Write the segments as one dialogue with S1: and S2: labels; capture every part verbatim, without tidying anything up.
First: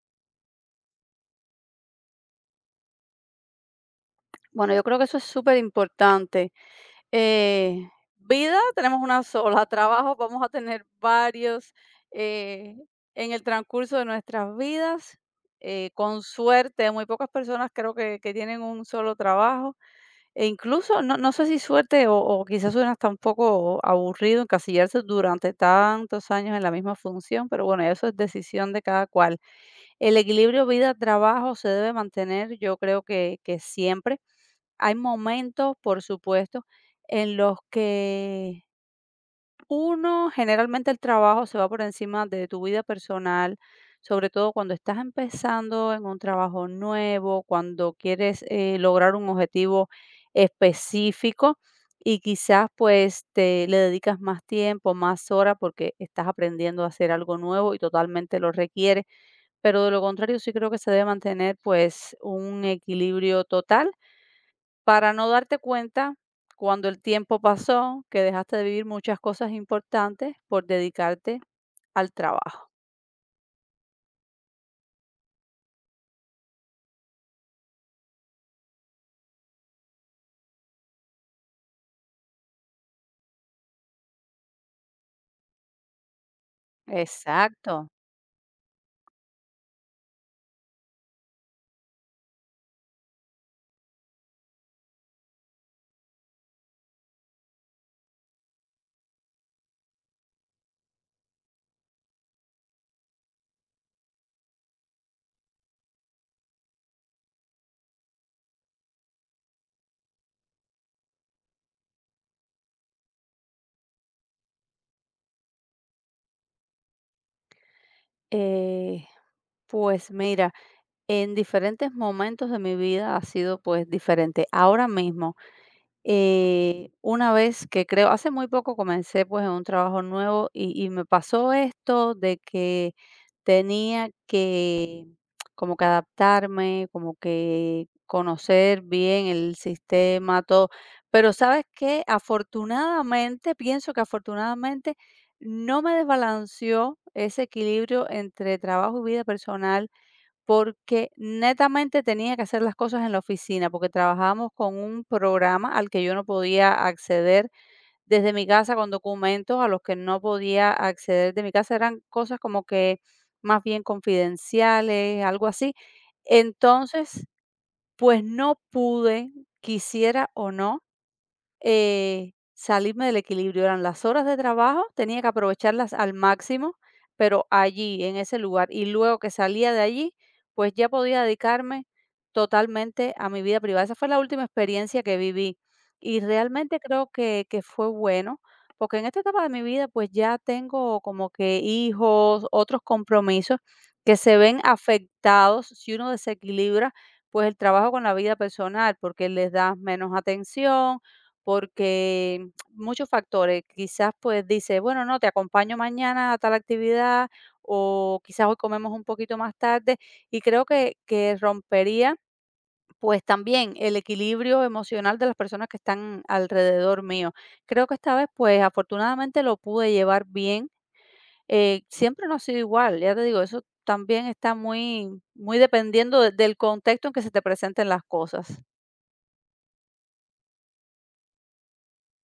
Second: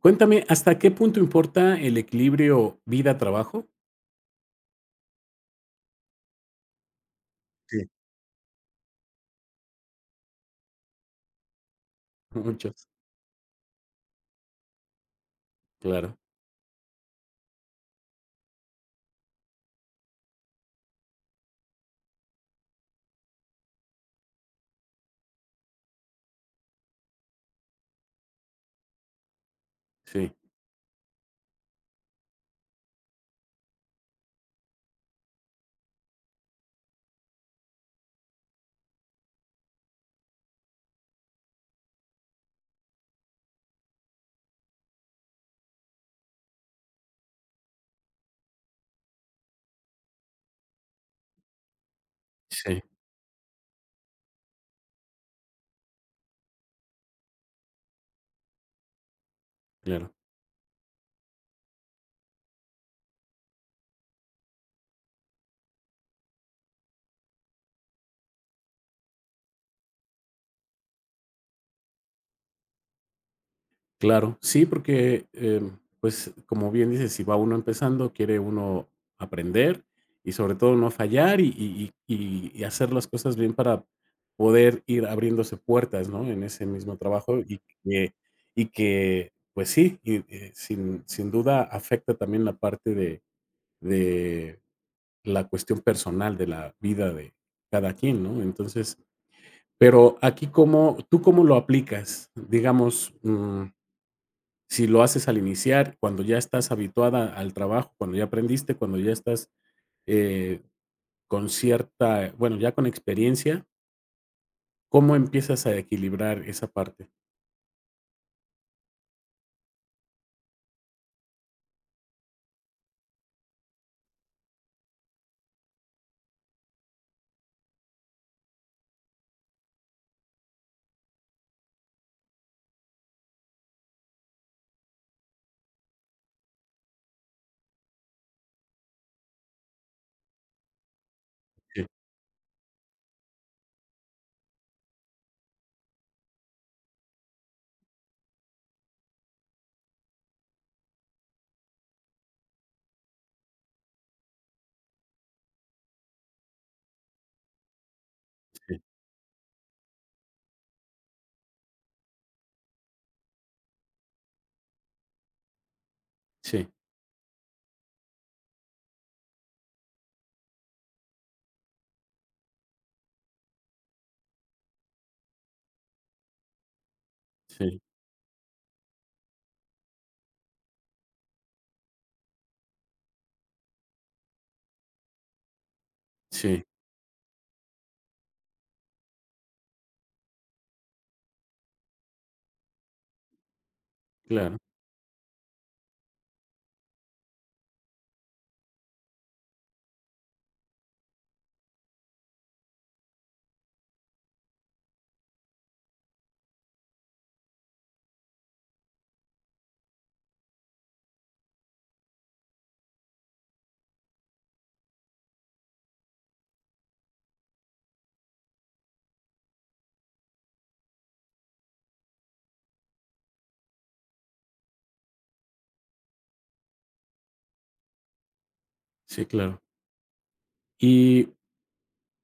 S1: Cuéntame, ¿hasta qué punto importa el equilibrio vida-trabajo?
S2: Bueno, yo creo que eso es superimportante.
S1: Sí.
S2: Eh, Vida tenemos una sola, trabajo vamos a tener varios eh,
S1: Muchos,
S2: en el transcurso de nuestras vidas. Eh,
S1: claro,
S2: con suerte, muy pocas personas creo que, que tienen un solo trabajo. E incluso, no, no sé si suerte o, o quizás suena hasta un poco aburrido encasillarse durante tantos años en la misma función, pero bueno, eso es decisión de cada cual. El
S1: sí.
S2: equilibrio vida-trabajo se debe mantener, yo creo que que siempre hay momentos, por supuesto, en los que uno, generalmente el trabajo se va por encima de tu vida personal, sobre todo cuando estás empezando en un trabajo nuevo, cuando quieres eh, lograr un objetivo específico y quizás
S1: Sí, sí,
S2: pues te le dedicas más tiempo, más horas porque estás aprendiendo a hacer algo nuevo y totalmente lo requiere. Pero de lo
S1: claro,
S2: contrario sí creo que se debe mantener pues un equilibrio total para no darte cuenta cuando el tiempo pasó que dejaste de vivir muchas cosas importantes por dedicarte al trabajo.
S1: claro. Sí, porque, em, pues, como bien dices, si va uno empezando, quiere uno aprender y sobre todo no fallar y y y y hacer las cosas bien para poder ir abriéndose puertas, ¿no?, en ese mismo trabajo y
S2: Exacto.
S1: que y que, pues sí, y, eh, sin sin duda afecta también la parte de la cuestión personal de la vida de cada quien, ¿no? Entonces, pero aquí cómo, ¿tú cómo lo aplicas? Digamos, mm, si lo haces al iniciar, cuando ya estás habituada al trabajo, cuando ya aprendiste, cuando ya estás eh, con cierta, bueno, ya con experiencia, ¿cómo empiezas a equilibrar esa parte?
S2: Eh, pues mira, en diferentes momentos de mi vida ha sido pues diferente. Ahora mismo, Eh, una vez que creo hace muy poco comencé, pues, en un trabajo nuevo y y me pasó esto de que tenía que, como que adaptarme, como que conocer bien el sistema, todo. Pero, ¿sabes
S1: Sí,
S2: que afortunadamente, pienso que afortunadamente no me desbalanceó ese equilibrio entre trabajo y vida personal? Porque netamente tenía que hacer las cosas en la oficina, porque trabajábamos con un programa al que yo no podía acceder desde mi casa,
S1: sí,
S2: con documentos a los que no podía acceder de mi casa. Eran cosas como que más bien confidenciales, algo así.
S1: sí,
S2: Entonces, pues no pude, quisiera o no, eh, salirme del equilibrio, eran las horas de trabajo, tenía que aprovecharlas al máximo, pero
S1: sí,
S2: allí, en ese lugar, y luego que salía de allí, pues ya podía dedicarme totalmente a mi vida privada. Esa fue la última experiencia que viví y
S1: sí,
S2: realmente creo que, que fue bueno, porque en esta etapa de mi vida, pues ya tengo como que hijos, otros compromisos que se
S1: claro,
S2: ven afectados si uno desequilibra pues el trabajo con la vida personal, porque les das menos atención, porque muchos factores, quizás pues dice, bueno, no, te acompaño mañana a tal actividad o quizás hoy comemos un poquito más tarde, y creo que, que rompería pues también el equilibrio emocional de las personas que están alrededor mío. Creo que esta vez pues afortunadamente lo pude llevar bien. Eh, siempre no ha sido igual, ya te digo, eso también está muy, muy dependiendo de- del contexto en que se te presenten las cosas.
S1: sí, claro. Y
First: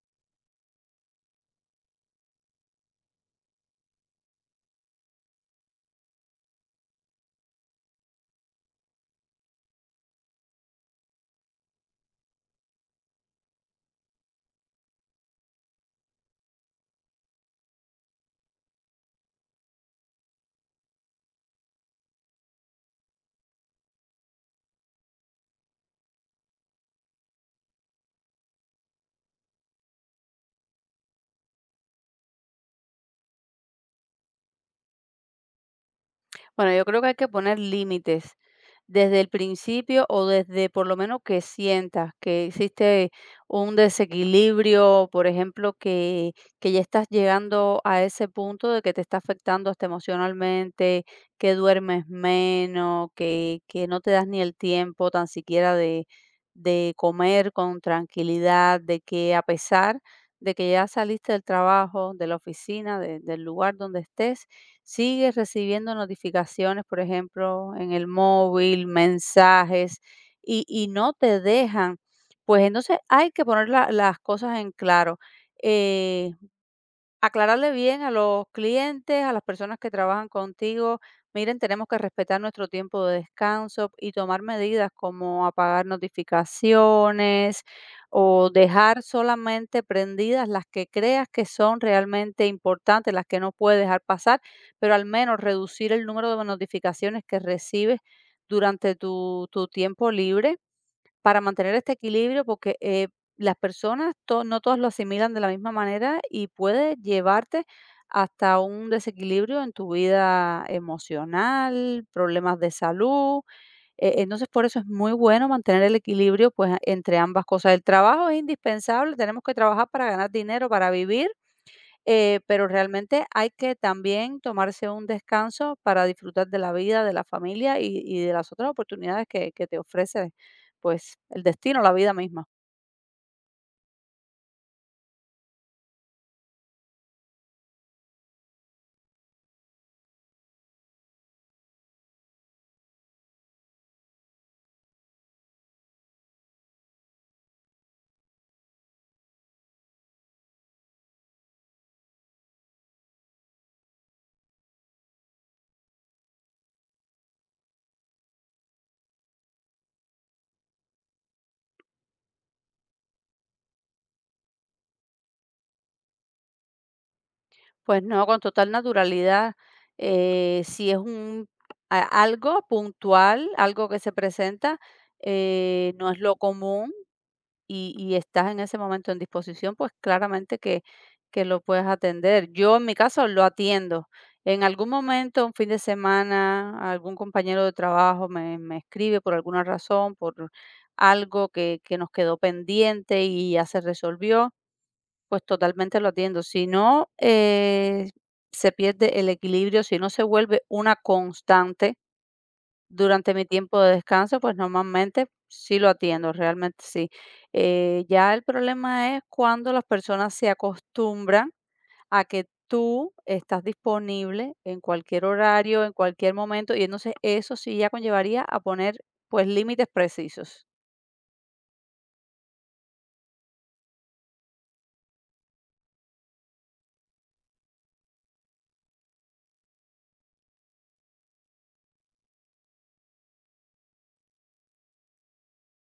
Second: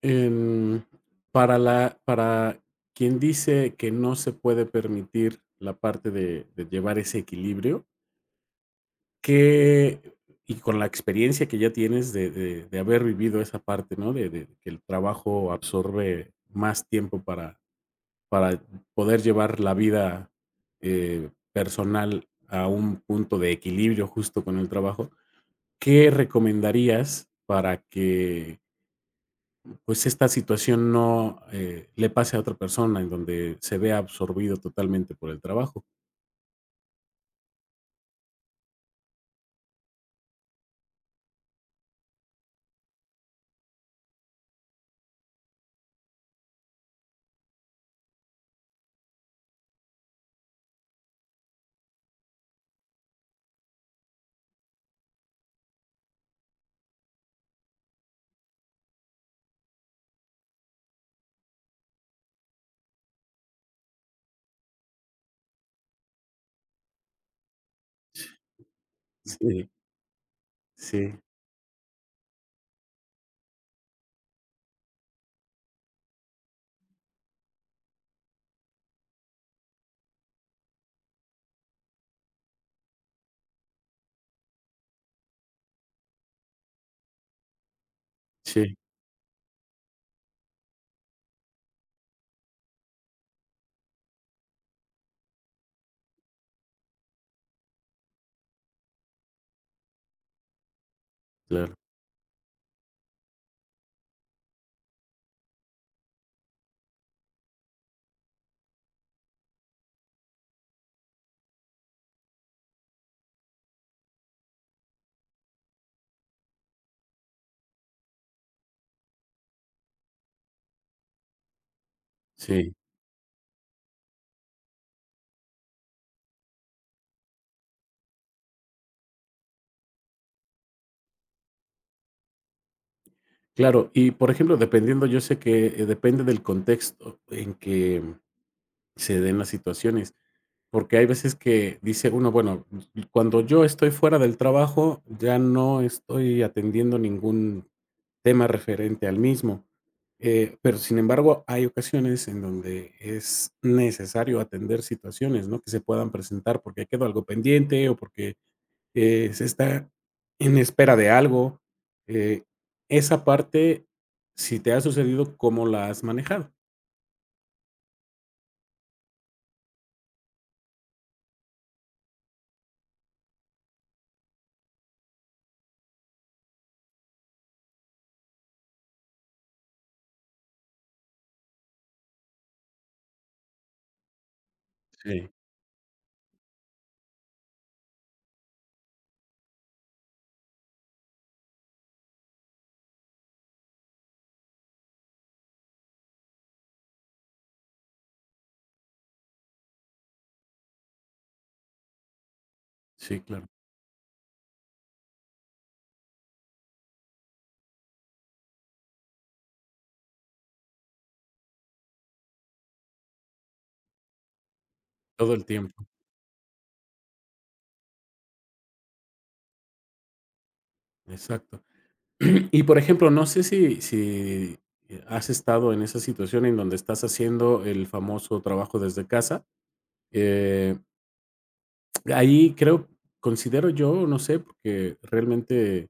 S1: Em, para la para quien dice que no se puede permitir la parte de de llevar ese equilibrio, que. Y con la experiencia que ya tienes de de de haber vivido esa parte, ¿no? De de que el trabajo absorbe más tiempo para para poder llevar la vida, eh, personal a un punto de equilibrio justo con el trabajo, ¿qué recomendarías para que pues esta situación no eh, le pase a otra persona en donde se vea absorbido totalmente por el trabajo?
S2: Bueno, yo creo que hay que poner límites desde el principio o desde por lo menos que sientas que existe un desequilibrio, por ejemplo, que, que ya estás llegando a ese punto de que te está afectando hasta emocionalmente, que duermes menos, que, que no te das ni el tiempo tan siquiera de, de comer con tranquilidad, de que a pesar de que ya saliste del trabajo, de la oficina, de- del lugar donde estés, sigues recibiendo notificaciones, por ejemplo, en el móvil,
S1: Sí,
S2: mensajes, y, y
S1: sí,
S2: no te dejan. Pues entonces hay que poner la- las cosas en claro. Eh, Aclararle bien a los clientes, a las personas que trabajan contigo: miren, tenemos que respetar nuestro tiempo de descanso y tomar medidas como apagar notificaciones o
S1: sí,
S2: dejar solamente prendidas las que creas que son realmente importantes, las que no puedes dejar pasar, pero al menos reducir el número de notificaciones que recibes durante tu, tu tiempo libre para
S1: claro,
S2: mantener este equilibrio, porque eh, las personas to- no todas lo asimilan de la misma manera y puede llevarte hasta un desequilibrio en tu vida emocional, problemas de salud. Eh, entonces, por eso es muy bueno mantener el equilibrio pues, entre ambas cosas. El trabajo es indispensable, tenemos que trabajar para ganar dinero, para vivir, eh, pero
S1: sí,
S2: realmente hay que también tomarse un descanso para disfrutar de la vida, de la familia y, y de las otras oportunidades que, que te ofrece, pues, el destino, la vida misma.
S1: claro. Y por ejemplo, dependiendo, yo sé que eh, depende del contexto en que se den las situaciones. Porque hay veces que dice uno, bueno, cuando yo estoy fuera del trabajo, ya no estoy atendiendo ningún tema referente al mismo. Eh, pero sin embargo, hay ocasiones en donde es necesario atender situaciones, ¿no? Que se puedan presentar porque quedó algo pendiente o porque eh, se está en espera de algo. Eh, Esa parte, si te ha sucedido, ¿cómo la has manejado?
S2: Pues no, con total naturalidad, eh, si es un a- algo puntual, algo que se presenta, eh, no es lo común, y y estás en ese momento en disposición, pues claramente que que lo puedes atender. Yo en mi caso lo atiendo. En algún
S1: Sí.
S2: momento, un fin de semana, algún compañero de trabajo me me escribe por alguna razón, por algo que que nos quedó pendiente y ya se resolvió, pues totalmente lo atiendo. Si no, eh, se pierde el equilibrio, si no se vuelve una constante
S1: Sí,
S2: durante mi
S1: claro,
S2: tiempo de descanso, pues, normalmente sí lo atiendo, realmente sí. Eh, ya el problema es cuando las personas se acostumbran a que tú estás disponible en cualquier
S1: todo el
S2: horario,
S1: tiempo.
S2: en cualquier momento, y entonces eso sí ya conllevaría a poner, pues, límites precisos.
S1: Exacto. Y, por ejemplo, no sé si si has estado en esa situación en donde estás haciendo el famoso trabajo desde casa. Eh, Ahí creo, considero yo, no sé, porque realmente,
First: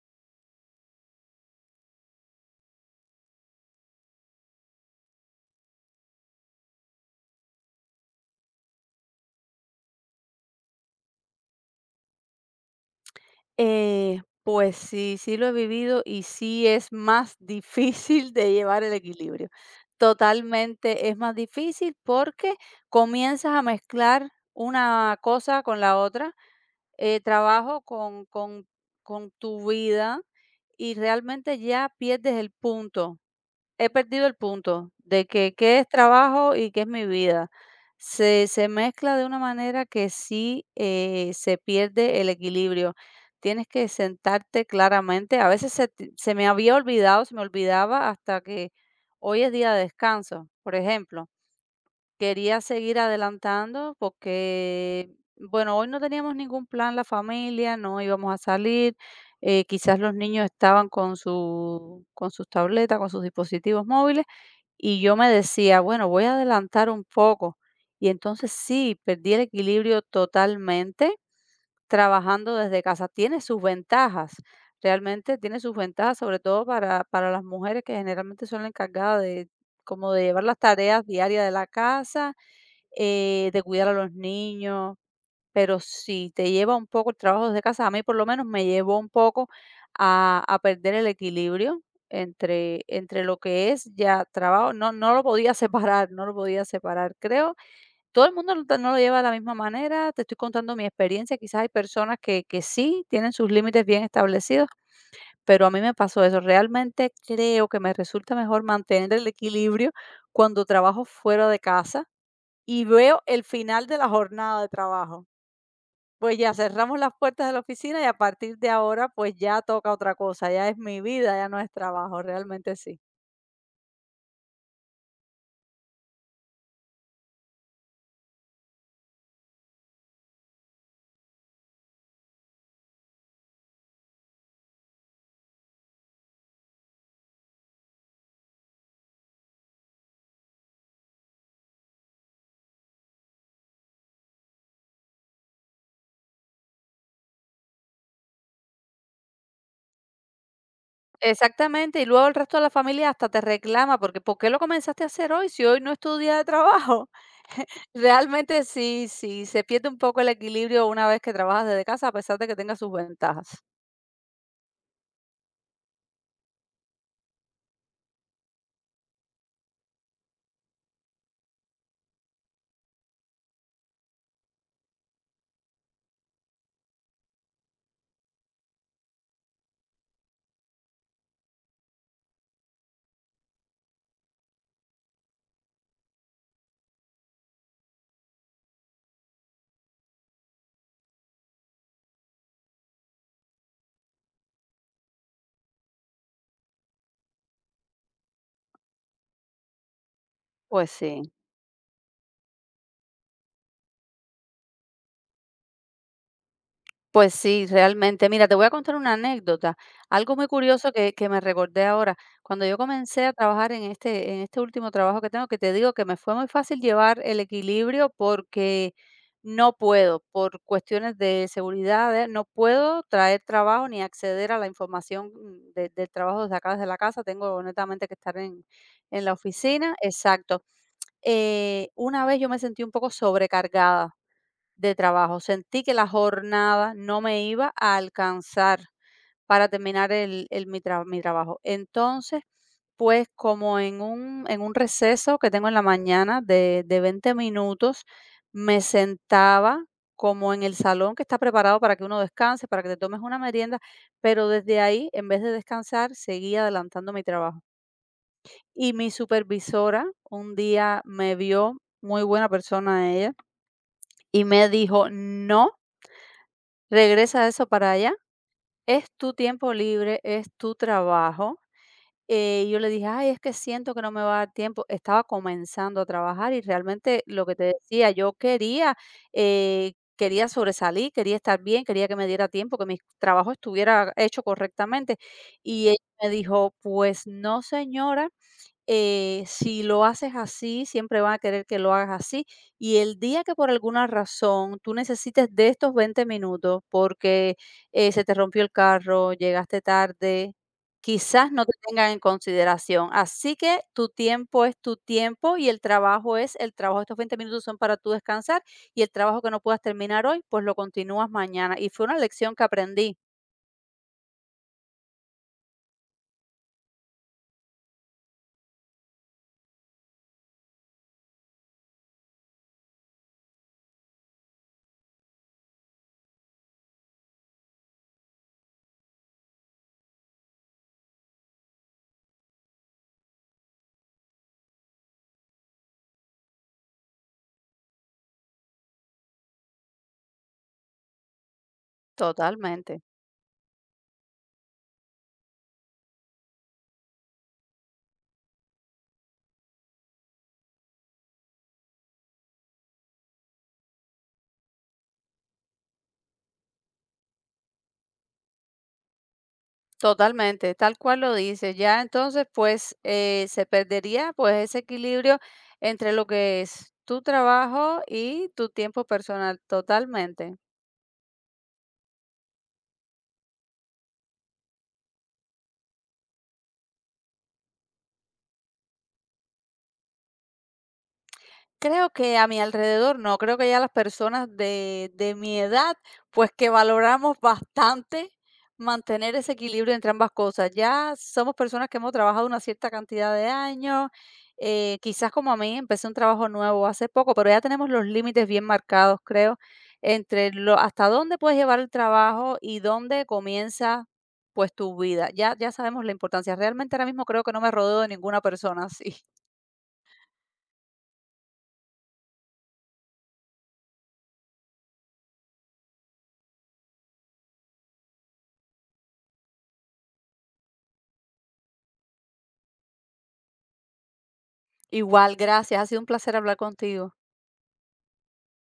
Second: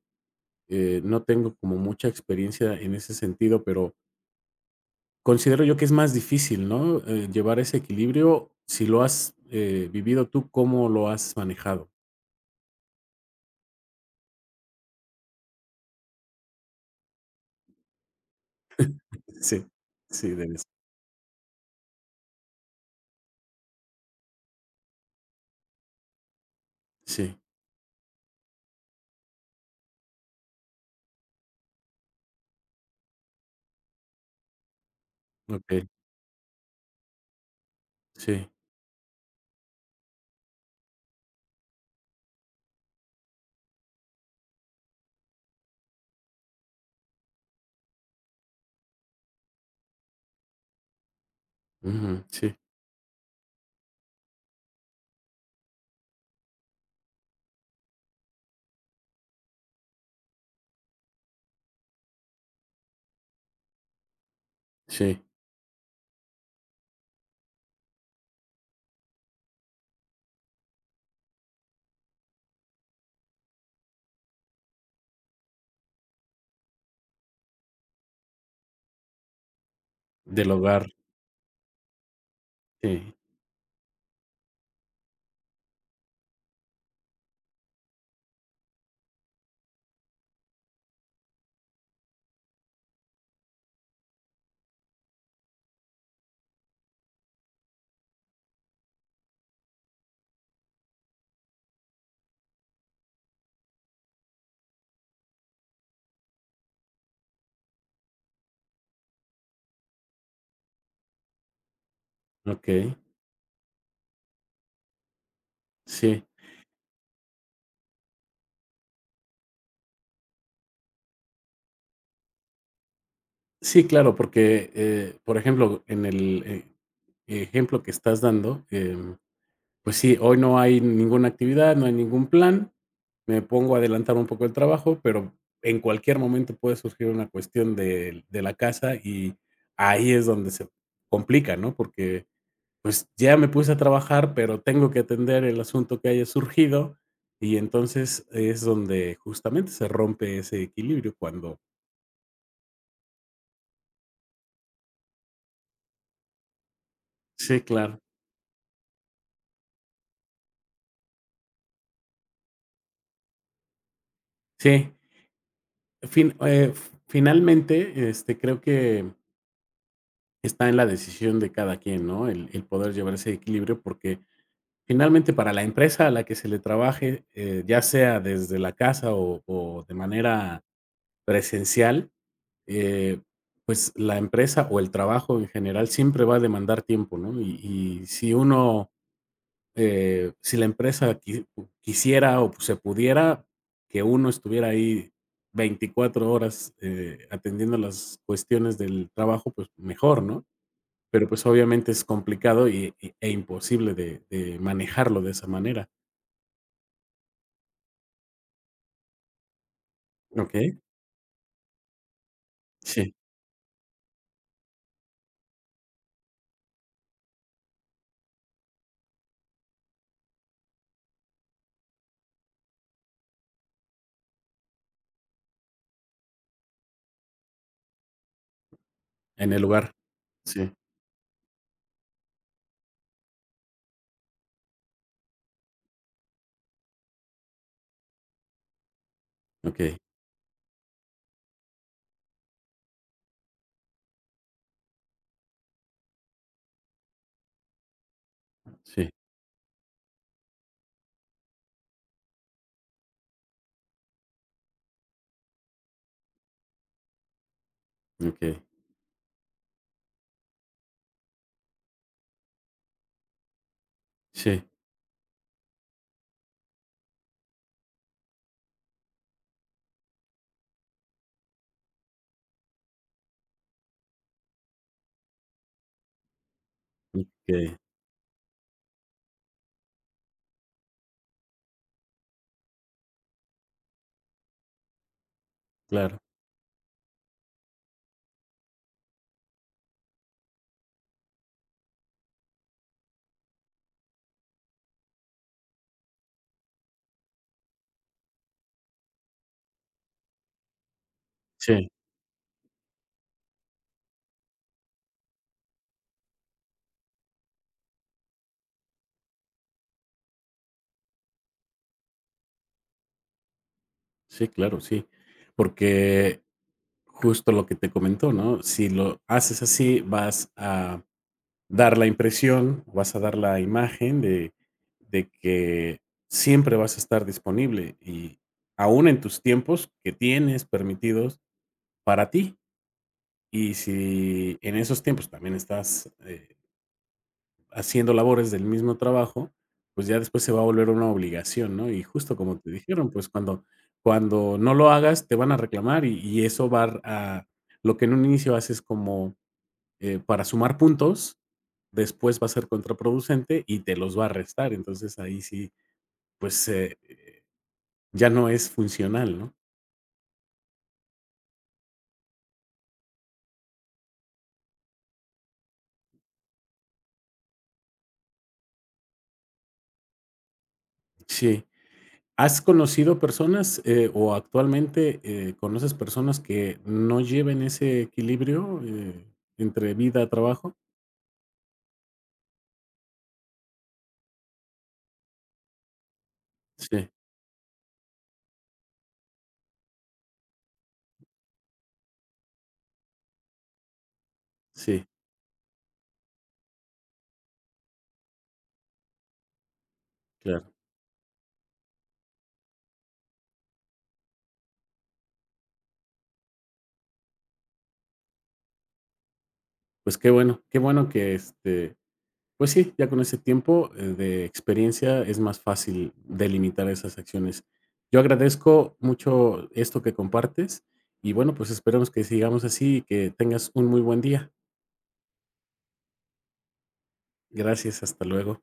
S1: eh, no tengo como mucha experiencia en ese sentido, pero considero yo que es más difícil, ¿no?, eh, llevar ese equilibrio. Si lo has, eh, vivido tú, ¿cómo lo has manejado?
S2: Eh, pues sí, sí lo he vivido y sí es más difícil de llevar el equilibrio.
S1: Sí, sí, Denise.
S2: Totalmente es más difícil porque comienzas a mezclar una cosa con la otra, eh,
S1: Sí,
S2: trabajo con, con, con tu vida y realmente ya pierdes el punto. He perdido el punto de que qué
S1: okey,
S2: es trabajo y qué es mi vida. Se,
S1: sí,
S2: se mezcla de una manera que sí, eh, se pierde el equilibrio. Tienes que sentarte claramente. A veces se, te- se me había olvidado, se me olvidaba hasta que hoy es día de descanso, por ejemplo.
S1: ujú, sí,
S2: Quería seguir adelantando porque, bueno, hoy no teníamos ningún plan la familia, no íbamos a salir, eh, quizás los niños estaban con su, con sus tabletas, con sus dispositivos móviles, y yo
S1: sí,
S2: me decía, bueno, voy a adelantar un poco. Y entonces sí, perdí el equilibrio totalmente trabajando desde casa. Tiene sus ventajas, realmente tiene sus ventajas, sobre todo para, para las mujeres que generalmente son las encargadas de, como de llevar
S1: del
S2: las
S1: hogar,
S2: tareas diarias de la casa,
S1: sí.
S2: eh, de cuidar a los niños, pero sí, te lleva un poco el trabajo desde casa. A mí por lo menos me llevó un poco a, a perder el equilibrio entre, entre lo que es ya trabajo. No, no lo podía separar, no lo podía separar, creo. Todo el mundo no, ta- no lo lleva de la misma manera. Te estoy contando mi experiencia. Quizás hay personas que, que sí tienen sus límites bien establecidos, pero a mí me pasó eso. Realmente creo que me resulta mejor mantener el equilibrio cuando trabajo fuera de casa y
S1: Okey,
S2: veo el final de la jornada de trabajo.
S1: sí.
S2: Pues ya cerramos las puertas de la oficina y a partir de ahora pues ya toca otra cosa, ya es mi vida, ya no es trabajo, realmente sí.
S1: Sí, claro, porque, eh, por ejemplo, en el e ejemplo que estás dando, em, pues sí, hoy no hay ninguna actividad, no hay ningún plan, me pongo a adelantar un poco el trabajo, pero en cualquier momento puede surgir una cuestión de de la casa y ahí es donde se complica, ¿no? Porque, pues, ya me puse a trabajar, pero tengo que atender el asunto que haya surgido, y entonces es donde justamente se rompe ese equilibrio cuando.
S2: Exactamente, y luego el resto de la familia hasta te reclama porque ¿por qué lo comenzaste a hacer hoy si hoy no es tu día de trabajo?
S1: Sí, claro.
S2: Realmente sí, sí, se pierde un poco el equilibrio una vez que trabajas desde casa a pesar de que tenga sus ventajas.
S1: Sí, fin eh, f- finalmente, este, creo que está en la decisión de cada quien, ¿no? El el poder llevar ese equilibrio, porque finalmente para la empresa a la que se le trabaje, eh, ya sea desde la casa o o de manera presencial, eh, pues la empresa o el trabajo en general siempre va a demandar tiempo, ¿no? Y y si uno. Eh, si la empresa qui quisiera o se pudiera, que uno estuviera ahí veinticuatro horas, eh, atendiendo las cuestiones del trabajo, pues mejor, ¿no?
S2: Pues sí.
S1: Pero, pues, obviamente es complicado y y e imposible de de manejarlo de esa manera.
S2: Pues sí, realmente. Mira, te voy a contar una anécdota, algo muy
S1: Okey,
S2: curioso que, que me recordé ahora. Cuando yo
S1: sí,
S2: comencé a trabajar en este, en este último trabajo que tengo, que te digo que me fue muy fácil llevar el equilibrio porque no puedo, por cuestiones de seguridad, eh, no puedo traer trabajo ni acceder a la información, mm, de- del trabajo desde acá, desde la casa. Tengo netamente que estar en, en la
S1: en el lugar,
S2: oficina. Exacto.
S1: sí,
S2: Eh, una vez yo me sentí un poco sobrecargada de trabajo. Sentí que la jornada no me iba a alcanzar para
S1: okey,
S2: terminar el, el- mi, tra- mi trabajo. Entonces, pues como en un, en un receso que tengo en la mañana de, de veinte minutos, me
S1: sí,
S2: sentaba como en el salón que está preparado para que uno descanse, para que te tomes una merienda, pero desde ahí, en vez de descansar, seguía adelantando mi trabajo.
S1: okey,
S2: Y mi supervisora un día me vio, muy buena persona ella, y
S1: sí,
S2: me dijo, no, regresa eso para allá, es tu tiempo libre, es tu trabajo. Eh, yo le dije: "Ay, es que siento que no me va a dar tiempo". Estaba comenzando a trabajar y realmente lo que te
S1: okey,
S2: decía, yo quería, eh, quería sobresalir, quería estar bien, quería que me diera tiempo, que mi trabajo estuviera hecho correctamente. Y ella
S1: claro,
S2: me dijo: "Pues no, señora, eh, si lo haces así, siempre van a querer que lo hagas así. Y el día que por alguna razón tú necesites de estos veinte minutos porque eh, se te rompió el carro, llegaste tarde, quizás no te
S1: sí,
S2: tengan en consideración. Así que tu tiempo es tu tiempo y el trabajo es el trabajo. Estos veinte minutos son para tú descansar y el trabajo que no puedas terminar hoy, pues lo continúas mañana". Y fue una lección que aprendí
S1: sí, claro, sí. Porque justo lo que te comentó, ¿no? Si lo haces así, vas a dar la impresión, vas a dar la imagen de, de que siempre vas a estar disponible y aún en tus tiempos que tienes permitidos para ti. Y si en esos tiempos también estás eh, haciendo labores del mismo trabajo, pues ya después se va a volver una obligación, ¿no? Y justo como te
S2: totalmente.
S1: dijeron, pues cuando, cuando no lo hagas, te van a reclamar y, y eso va a lo que en un inicio haces como eh, para sumar puntos, después va a ser contraproducente y te los va a restar. Entonces ahí sí, pues eh, ya no es funcional, ¿no?
S2: Totalmente, tal cual lo dices. Ya entonces, pues, eh, se perdería, pues, ese equilibrio entre lo que es tu trabajo y tu tiempo personal, totalmente.
S1: Sí. ¿Has conocido personas eh, o actualmente eh, conoces personas que no lleven ese equilibrio eh, entre vida y trabajo?
S2: Creo que a mi alrededor no, creo que ya las personas de, de mi edad, pues que
S1: Sí,
S2: valoramos bastante mantener ese equilibrio entre ambas cosas. Ya somos personas que hemos trabajado una cierta cantidad de años, eh,
S1: sí,
S2: quizás como a mí, empecé un trabajo nuevo hace poco, pero ya tenemos los límites bien marcados, creo, entre
S1: claro.
S2: lo, hasta dónde puedes llevar el trabajo y dónde comienza pues tu vida. Ya, ya sabemos la importancia. Realmente ahora mismo creo que no me rodeo de ninguna persona así.
S1: Pues qué bueno, qué bueno que este. Pues sí, ya con ese tiempo, eh, de experiencia es más fácil delimitar esas acciones. Yo agradezco mucho esto que compartes y bueno, pues esperemos que sigamos así y que tengas un muy buen día.
S2: Igual, gracias. Ha sido un placer hablar contigo.
S1: Gracias, hasta luego.